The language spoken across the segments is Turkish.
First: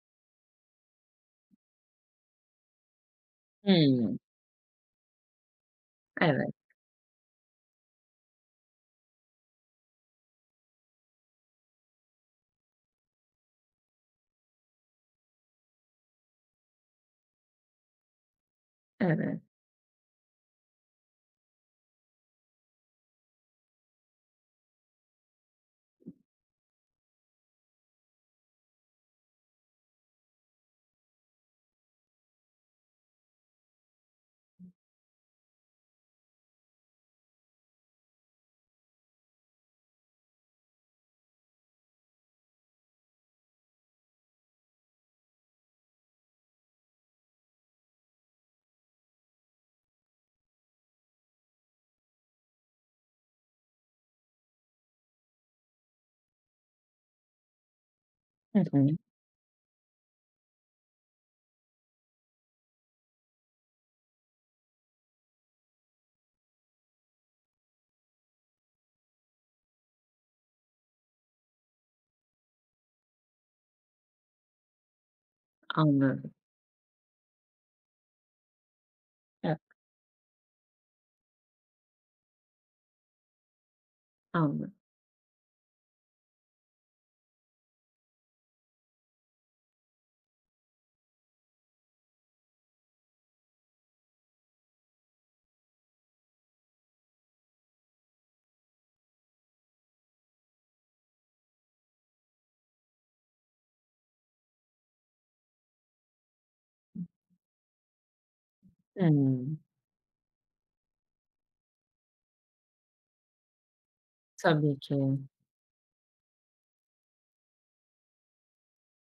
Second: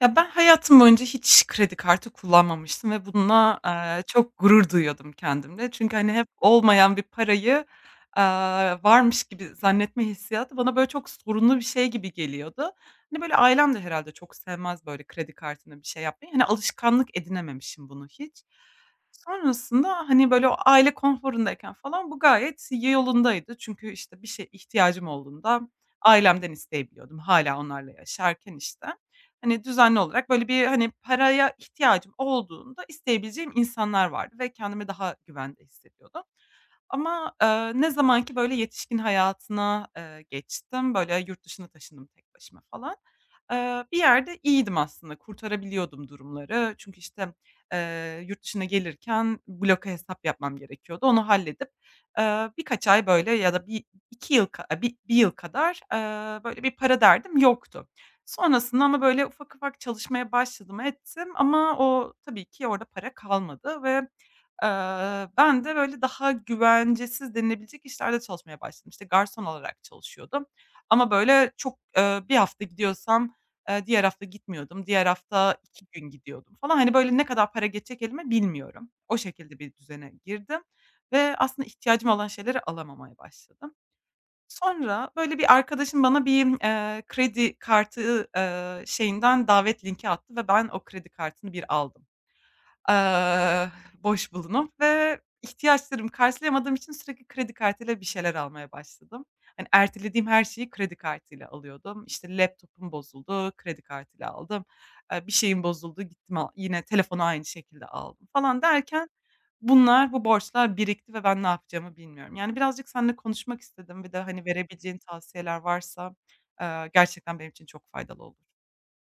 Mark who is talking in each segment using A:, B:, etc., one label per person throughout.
A: Ya, ben hayatım boyunca hiç kredi kartı kullanmamıştım ve bununla,
B: Hımm.
A: çok gurur duyuyordum kendimle. Çünkü, hani, hep
B: Evet,
A: olmayan bir parayı, varmış gibi zannetme hissiyatı bana, böyle, çok sorunlu bir şey gibi geliyordu. Hani, böyle, ailem de herhâlde çok sevmez, böyle, kredi kartına bir şey yapmayı. Hani, alışkanlık edinememişim bunu hiç.
B: evet.
A: Sonrasında, hani, böyle, o aile konforundayken falan bu gayet yolundaydı. Çünkü, işte, bir şey ihtiyacım olduğunda ailemden isteyebiliyordum hala onlarla yaşarken, işte. Hani, düzenli olarak böyle bir, hani, paraya ihtiyacım olduğunda isteyebileceğim insanlar vardı ve kendimi daha güvende hissediyordum. Ama, ne zaman ki böyle yetişkin hayatına, geçtim, böyle yurt dışına taşındım tek başıma falan. Bir yerde iyiydim aslında, kurtarabiliyordum durumları. Çünkü işte, yurt dışına gelirken bloka hesap yapmam gerekiyordu. Onu halledip, birkaç ay böyle ya da bir 2 yıl ka bi 1 yıl kadar, böyle bir para derdim yoktu.
B: Hı
A: Sonrasında
B: hı.
A: ama böyle ufak ufak çalışmaya başladım ettim ama o tabii ki orada para kalmadı ve ben de böyle daha güvencesiz denilebilecek işlerde çalışmaya başladım. İşte, garson olarak çalışıyordum ama böyle çok, bir hafta gidiyorsam, diğer hafta gitmiyordum. Diğer hafta iki gün
B: Anladım.
A: gidiyordum falan. Hani, böyle ne kadar para geçecek elime bilmiyorum. O
B: Evet,
A: şekilde bir düzene girdim ve aslında ihtiyacım olan şeyleri alamamaya başladım.
B: anladım.
A: Sonra böyle bir arkadaşım bana bir, kredi kartı, şeyinden davet linki attı ve ben o kredi kartını bir aldım. Eee, boş bulunup ve ihtiyaçlarımı karşılayamadığım için sürekli kredi kartıyla bir şeyler almaya başladım. Hani, ertelediğim her şeyi kredi kartıyla alıyordum. İşte, laptop'um bozuldu, kredi kartıyla aldım. Bir şeyim bozuldu, gittim, yine telefonu aynı şekilde aldım falan derken
B: Hımm.
A: bunlar, bu borçlar birikti ve ben ne yapacağımı bilmiyorum. Yani, birazcık seninle konuşmak istedim. Bir de, hani,
B: Tabii ki.
A: verebileceğin tavsiyeler varsa, gerçekten benim için çok faydalı olur.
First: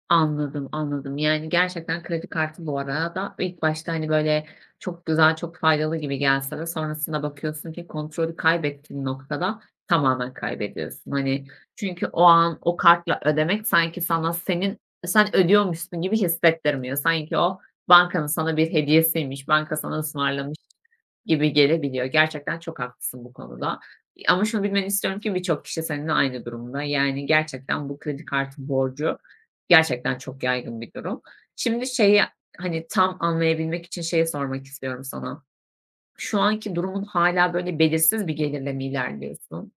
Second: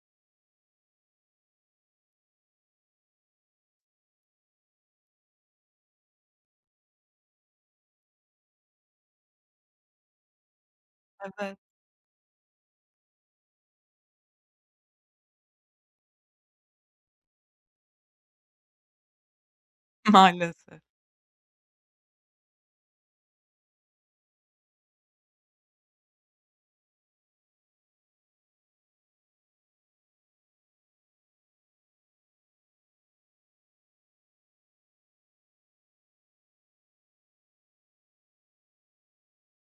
B: Anladım. Yani, gerçekten kredi kartı bu arada ilk başta, hani, böyle çok güzel, çok faydalı gibi gelse de sonrasında bakıyorsun ki kontrolü kaybettiğin noktada tamamen kaybediyorsun. Hani,
A: Evet,
B: çünkü o an o kartla ödemek sanki sana sen ödüyormuşsun gibi hissettirmiyor. Sanki o bankanın sana bir hediyesiymiş, banka sana ısmarlamış
A: maalesef.
B: gibi gelebiliyor. Gerçekten çok haklısın bu konuda. Ama şunu bilmeni istiyorum ki birçok kişi seninle aynı durumda. Yani gerçekten bu kredi kartı borcu gerçekten çok yaygın bir durum. Şimdi şeyi, hani, tam anlayabilmek için şeyi sormak istiyorum sana. Şu anki durumun hala böyle belirsiz bir gelirle mi ilerliyorsun?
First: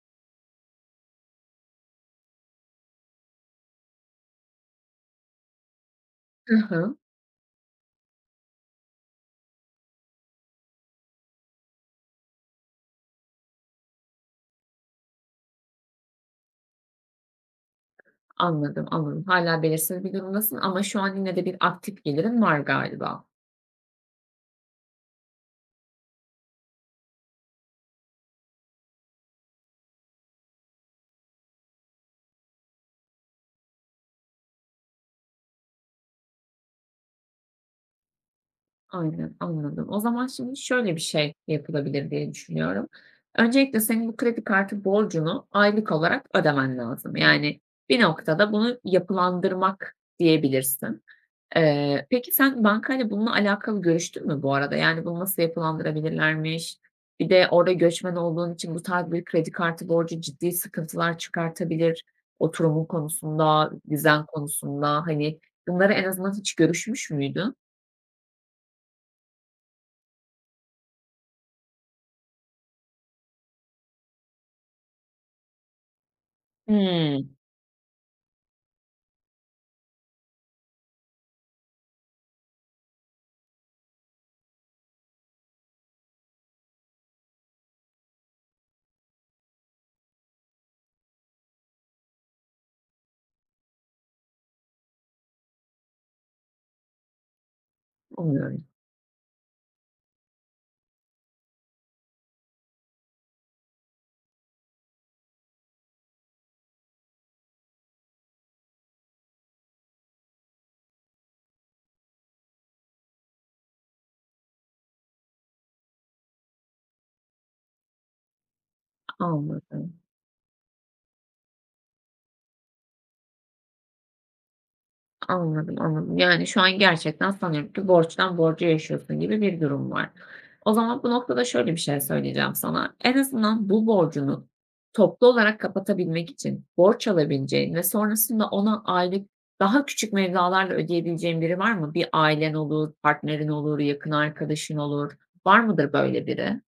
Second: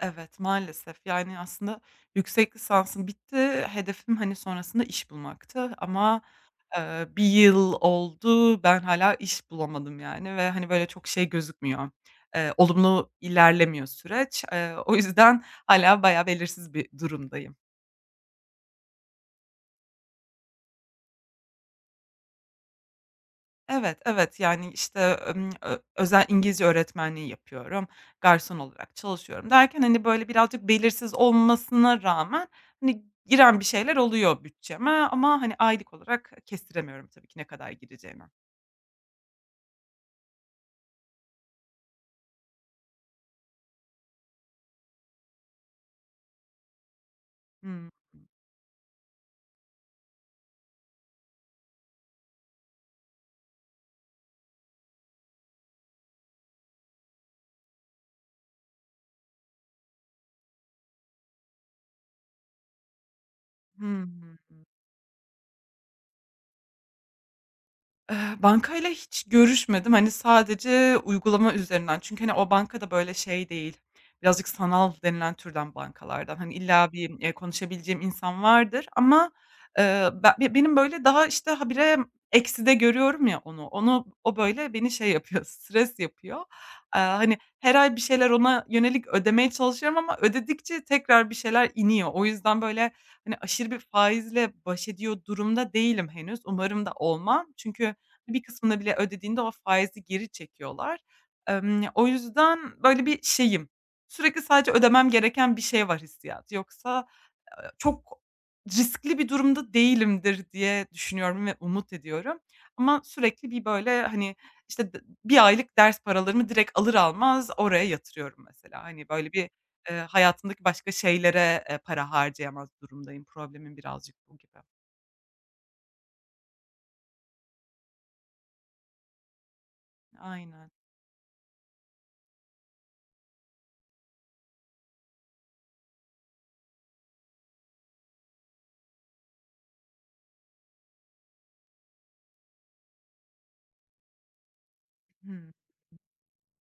A: Evet, maalesef. Yani, aslında yüksek lisansım bitti. Hedefim, hani, sonrasında iş bulmaktı ama,
B: Hı hı.
A: 1 yıl oldu, ben hala iş bulamadım, yani, ve, hani, böyle çok şey gözükmüyor, olumlu ilerlemiyor süreç. O yüzden hala bayağı belirsiz bir durumdayım.
B: Anladım. Hala belirsiz bir durumdasın ama şu an yine de bir aktif gelirin var galiba.
A: Evet, evet. Yani, işte, ö özel İngilizce öğretmenliği yapıyorum, garson olarak çalışıyorum derken, hani, böyle, birazcık belirsiz olmasına rağmen, hani, giren bir şeyler oluyor bütçeme ama, hani, aylık olarak kestiremiyorum tabii ki ne kadar gireceğini.
B: Aynen, anladım. O zaman şimdi şöyle bir şey yapılabilir diye düşünüyorum. Öncelikle senin bu kredi kartı borcunu aylık olarak ödemen lazım. Yani bir noktada bunu yapılandırmak diyebilirsin. Peki sen bankayla bununla alakalı görüştün mü bu arada? Yani bunu nasıl yapılandırabilirlermiş? Bir de orada göçmen olduğun için bu tarz bir kredi kartı borcu ciddi sıkıntılar çıkartabilir. Oturumun konusunda,
A: Hı
B: vizen
A: hı.
B: konusunda hani bunları en azından hiç görüşmüş müydün?
A: Bankayla hiç görüşmedim. Hani, sadece uygulama üzerinden. Çünkü, hani, o banka da böyle şey değil, birazcık sanal denilen türden bankalardan. Hani, illa bir,
B: Hmm.
A: konuşabileceğim insan vardır ama, be be benim böyle daha, işte, habire ekside görüyorum ya onu. Onu o böyle beni şey yapıyor, stres yapıyor. Hani, her ay bir şeyler ona yönelik ödemeye çalışıyorum ama ödedikçe tekrar bir şeyler iniyor. O yüzden böyle, hani, aşırı bir faizle baş ediyor durumda değilim henüz. Umarım da olmam. Çünkü, bir
B: Umuyorum.
A: kısmını bile ödediğinde o faizi geri çekiyorlar. O yüzden böyle bir şeyim, sürekli sadece ödemem gereken bir şey var hissiyatı. Yoksa, çok riskli bir durumda değilimdir diye düşünüyorum ve umut ediyorum. Ama sürekli bir böyle, hani, işte, bir aylık ders paralarımı direkt alır almaz oraya yatırıyorum mesela. Hani, böyle bir,
B: Anladım,
A: hayatımdaki başka şeylere, para harcayamaz durumdayım. Problemim birazcık bu gibi.
B: anladım. Yani şu an gerçekten sanıyorum ki borçtan borca yaşıyorsun gibi bir durum var.
A: Aynen.
B: O zaman bu noktada şöyle bir şey söyleyeceğim sana. En azından bu borcunu toplu olarak kapatabilmek için borç alabileceğin ve sonrasında ona aylık daha küçük mevzalarla ödeyebileceğin biri var mı? Bir ailen olur, partnerin olur, yakın arkadaşın olur.
A: Hı.
B: Var mıdır böyle biri?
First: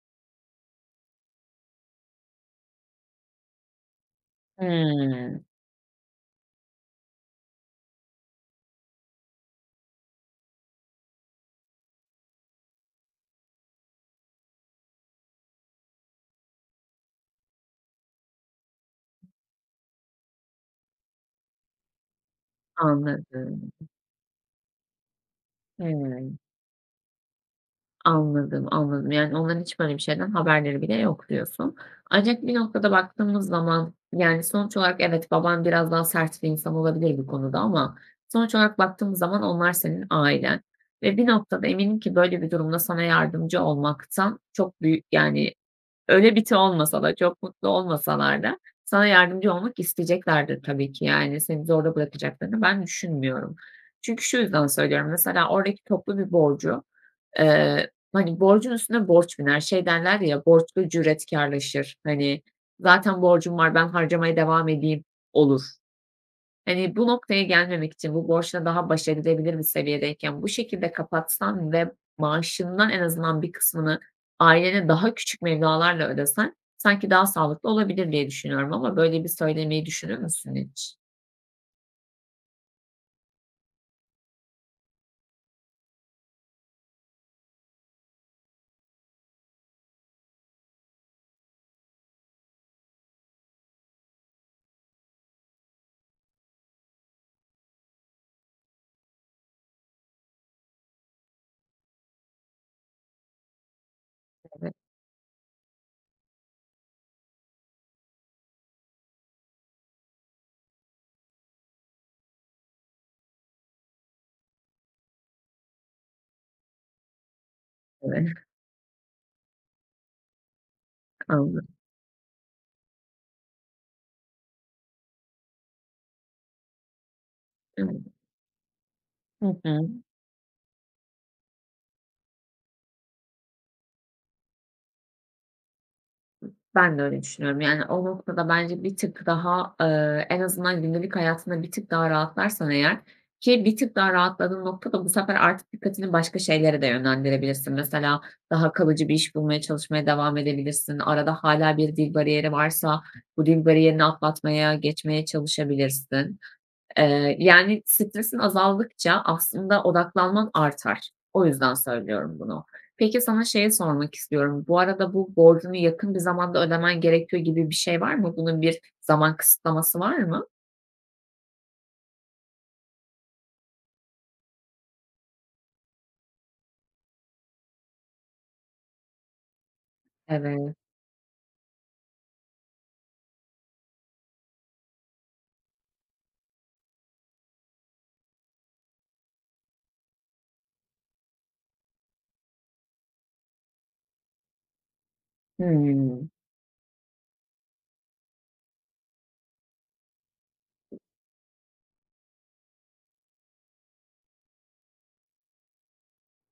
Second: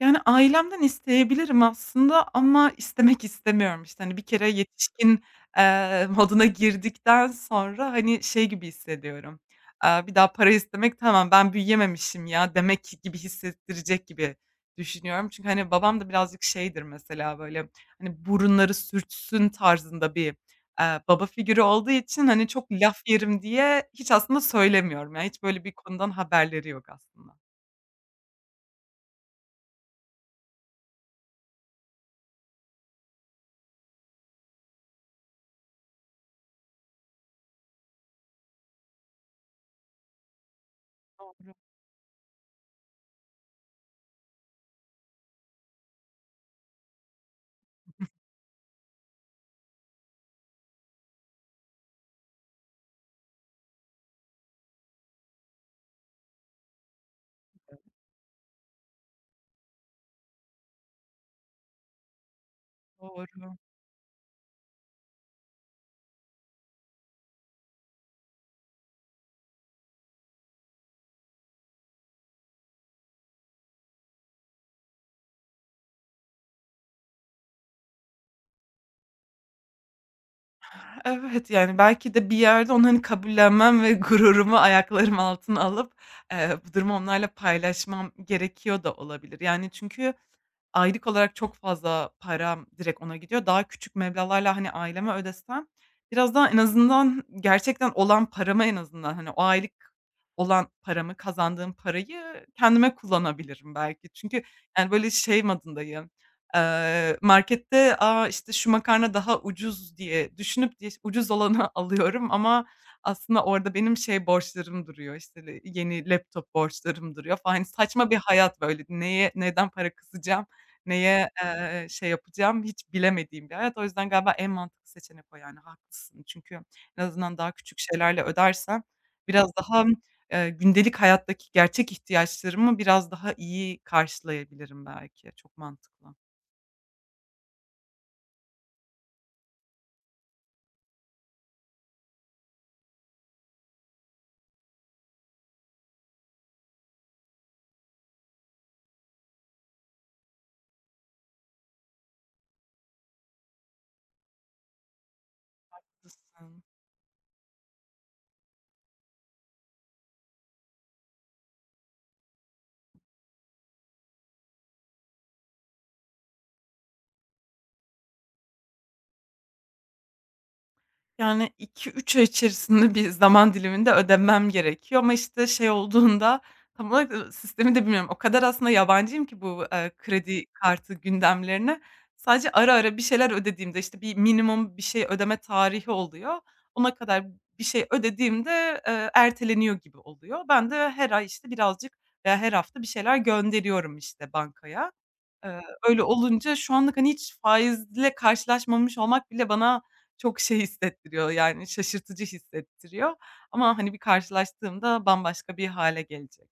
A: Yani, ailemden isteyebilirim aslında ama istemek istemiyorum. İşte, hani, bir kere yetişkin,
B: Hımm.
A: moduna girdikten sonra, hani, şey gibi hissediyorum, bir daha para istemek, "Tamam, ben büyüyememişim ya." demek gibi hissettirecek gibi düşünüyorum. Çünkü, hani, babam da birazcık şeydir mesela, böyle, hani, burunları sürtsün tarzında bir, baba figürü olduğu için, hani, çok laf yerim
B: Anladım.
A: diye hiç aslında söylemiyorum. Yani, hiç böyle bir konudan
B: Hımm.
A: haberleri yok aslında.
B: Anladım. Yani onların hiç böyle bir şeyden haberleri bile yok diyorsun. Ancak bir noktada baktığımız zaman, yani, sonuç olarak evet, baban biraz daha sert bir insan olabilir bu konuda ama sonuç olarak baktığımız zaman onlar senin ailen ve bir noktada eminim ki böyle bir durumda sana yardımcı olmaktan çok büyük, yani, öyle biti olmasa da çok mutlu olmasalar da sana yardımcı olmak isteyeceklerdir tabii ki. Yani, seni zorda bırakacaklarını ben düşünmüyorum. Çünkü şu yüzden söylüyorum, mesela oradaki toplu bir borcu hani, borcun üstüne borç biner. Şey derler ya, "Borçlu cüretkarlaşır." Hani, "Zaten
A: Doğru.
B: borcum var, ben harcamaya devam edeyim." olur. Hani, bu noktaya gelmemek için bu borçla daha baş edilebilir bir seviyedeyken bu şekilde kapatsan ve maaşından en azından bir kısmını ailene daha küçük meblağlarla ödesen sanki daha sağlıklı olabilir diye düşünüyorum ama böyle bir söylemeyi düşünür müsün hiç?
A: Evet, yani, belki de bir yerde onu, hani, kabullenmem ve gururumu ayaklarım altına alıp, bu durumu onlarla paylaşmam gerekiyor da olabilir. Yani, çünkü aylık olarak çok fazla param direkt ona gidiyor. Daha küçük meblağlarla, hani, aileme ödesem biraz daha en azından gerçekten olan paramı en azından, hani, o aylık olan paramı, kazandığım parayı kendime kullanabilirim belki. Çünkü,
B: Evet,
A: yani, böyle şey modundayım, markette, "A, işte, şu makarna daha ucuz." diye düşünüp ucuz olanı alıyorum ama aslında orada benim şey borçlarım duruyor, işte, yeni laptop borçlarım duruyor falan. Hani, saçma bir
B: evet.
A: hayat böyle. Neye neden para kısacağım? Neye,
B: Anladım.
A: şey yapacağım hiç bilemediğim bir hayat. O yüzden galiba en mantıklı seçenek o yani, haklısın. Çünkü en azından daha küçük
B: Evet.
A: şeylerle ödersem
B: Hı
A: biraz daha,
B: hı.
A: gündelik hayattaki gerçek ihtiyaçlarımı biraz daha iyi karşılayabilirim belki. Çok mantıklı.
B: Ben de öyle düşünüyorum. Yani, o noktada bence bir tık daha, en azından gündelik hayatında bir tık daha rahatlarsan eğer ki bir tık daha rahatladığın noktada bu sefer artık dikkatini başka şeylere de yönlendirebilirsin. Mesela daha kalıcı bir iş bulmaya çalışmaya devam edebilirsin. Arada hala bir dil bariyeri varsa bu dil bariyerini atlatmaya, geçmeye çalışabilirsin.
A: Haklısın.
B: Yani, stresin azaldıkça aslında odaklanman artar. O yüzden söylüyorum bunu. Peki, sana şeyi sormak istiyorum. Bu arada bu borcunu yakın bir zamanda ödemen gerekiyor gibi bir şey var mı? Bunun bir zaman kısıtlaması var mı?
A: Yani iki üç ay içerisinde bir zaman diliminde ödemem gerekiyor ama, işte, şey olduğunda tam olarak, sistemi de bilmiyorum. O kadar aslında yabancıyım ki bu, kredi
B: Evet.
A: kartı gündemlerine. Sadece ara ara bir şeyler ödediğimde, işte, bir minimum bir şey ödeme tarihi oluyor. Ona kadar bir şey ödediğimde, erteleniyor gibi oluyor. Ben de her ay, işte, birazcık veya her hafta bir şeyler gönderiyorum, işte, bankaya. Eee, öyle
B: Hıı.
A: olunca şu anlık, hani, hiç faizle karşılaşmamış olmak bile bana çok şey hissettiriyor, yani, şaşırtıcı hissettiriyor ama, hani, bir karşılaştığımda bambaşka bir hâle gelecek.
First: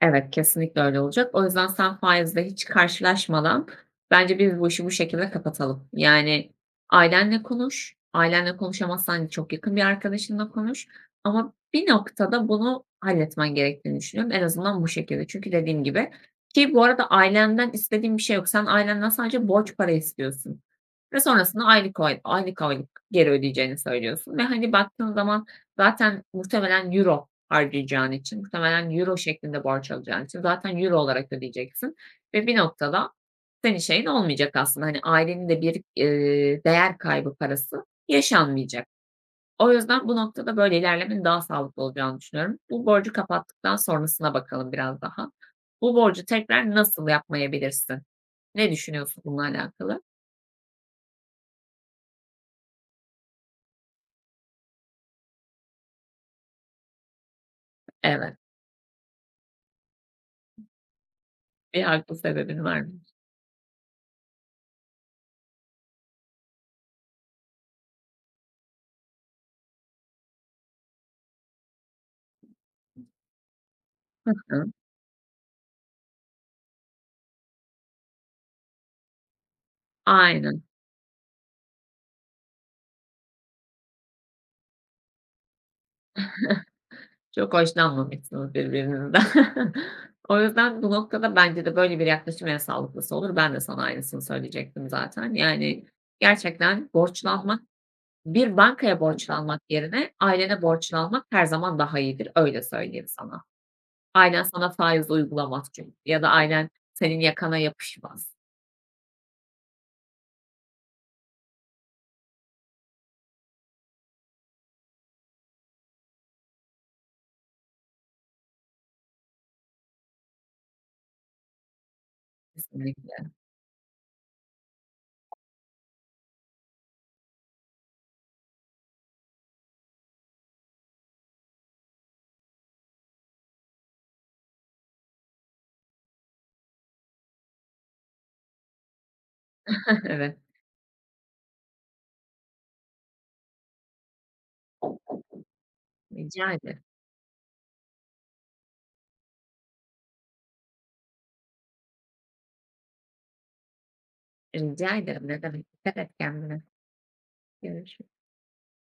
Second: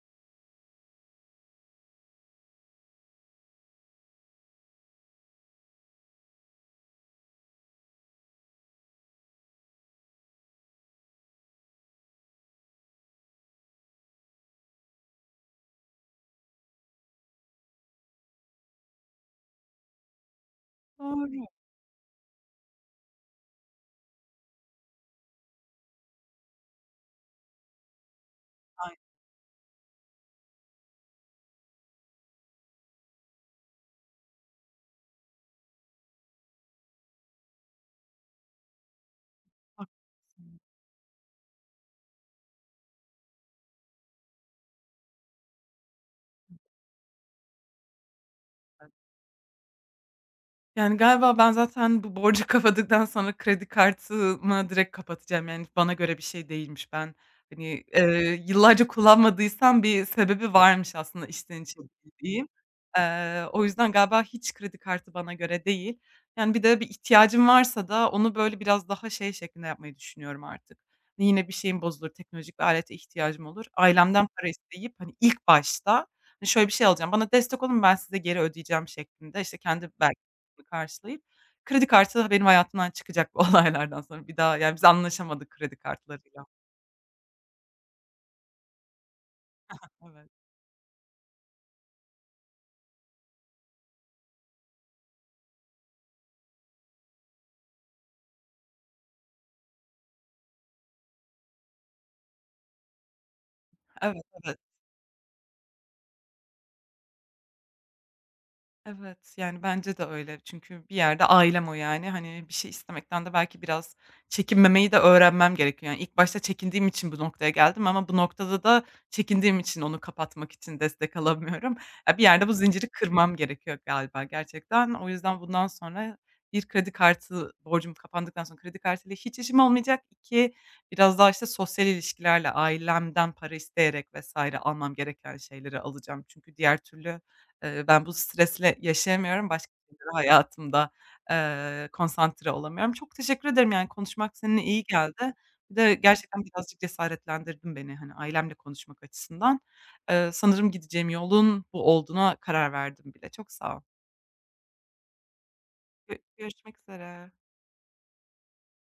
B: Evet, kesinlikle öyle olacak. O yüzden sen faizle hiç karşılaşmadan bence biz bu işi bu şekilde kapatalım. Yani ailenle konuş, ailenle konuşamazsan çok yakın bir arkadaşınla konuş ama bir noktada bunu halletmen gerektiğini düşünüyorum. En azından bu şekilde. Çünkü dediğim gibi ki bu arada ailenden istediğim bir şey yok. Sen ailenden sadece borç para istiyorsun ve
A: Doğru.
B: sonrasında aylık aylık geri ödeyeceğini söylüyorsun ve hani baktığın zaman zaten muhtemelen euro harcayacağın için, muhtemelen
A: Aynen,
B: euro şeklinde borç alacağın için zaten euro olarak ödeyeceksin ve bir noktada senin şeyin olmayacak aslında. Hani ailenin de bir, değer kaybı parası yaşanmayacak. O yüzden bu noktada
A: haklısın.
B: böyle ilerlemenin daha sağlıklı olacağını düşünüyorum. Bu borcu kapattıktan sonrasına bakalım biraz daha. Bu borcu tekrar nasıl yapmayabilirsin? Ne düşünüyorsun bununla alakalı?
A: Yani, galiba ben zaten bu borcu kapadıktan sonra kredi kartımı direkt kapatacağım. Yani, bana göre bir şey değilmiş. Ben, hani,
B: Evet,
A: yıllarca kullanmadıysam bir sebebi varmış aslında içten içe
B: bir haklı
A: bildiğim.
B: sebebin var mı?
A: O yüzden galiba hiç kredi kartı bana göre değil. Yani, bir de bir ihtiyacım varsa da onu, böyle, biraz daha şey şeklinde yapmayı düşünüyorum artık. Hani, yine bir şeyim bozulur, teknolojik bir alete ihtiyacım olur. Ailemden para
B: Hı.
A: isteyip, hani, ilk başta, hani, şöyle bir şey alacağım, bana destek olun, ben size geri ödeyeceğim şeklinde, İşte kendi belki
B: Aynen.
A: karşılayıp kredi kartı benim hayatımdan çıkacak bu olaylardan sonra. Bir daha, yani, biz anlaşamadık kredi kartlarıyla.
B: Çok hoşlanmamışsınız birbirinizden.
A: Evet.
B: O yüzden bu noktada bence de böyle bir yaklaşım en sağlıklısı olur. Ben de sana aynısını söyleyecektim zaten. Yani, gerçekten borçlanmak, bir bankaya borçlanmak yerine ailene borçlanmak her zaman daha iyidir, öyle söyleyeyim sana.
A: Evet,
B: Ailen
A: evet.
B: sana faiz uygulamaz çünkü ya da ailen senin yakana yapışmaz
A: Evet, yani, bence de öyle. Çünkü bir yerde ailem o, yani. Hani, bir şey istemekten de belki biraz çekinmemeyi de öğrenmem gerekiyor. Yani, ilk başta çekindiğim için bu noktaya geldim ama bu noktada da çekindiğim için onu kapatmak için destek alamıyorum. Ya, bir yerde bu zinciri
B: kesinlikle.
A: kırmam gerekiyor galiba gerçekten. O yüzden bundan sonra bir kredi kartı borcum kapandıktan sonra kredi kartıyla hiç işim olmayacak. 2 Biraz daha, işte, sosyal ilişkilerle ailemden para isteyerek vesaire almam gereken şeyleri alacağım. Çünkü diğer türlü ben bu stresle yaşayamıyorum. Başka şeylere
B: Evet,
A: hayatımda, konsantre olamıyorum. Çok teşekkür ederim, yani, konuşmak seninle iyi geldi. Bir de gerçekten
B: rica
A: birazcık
B: ederim.
A: cesaretlendirdin beni, hani, ailemle konuşmak açısından. Sanırım gideceğim yolun bu olduğuna karar verdim bile. Çok sağ ol.
B: Rica ederim, ne demek. Dikkat et kendine.
A: Görüşmek üzere.
B: Görüş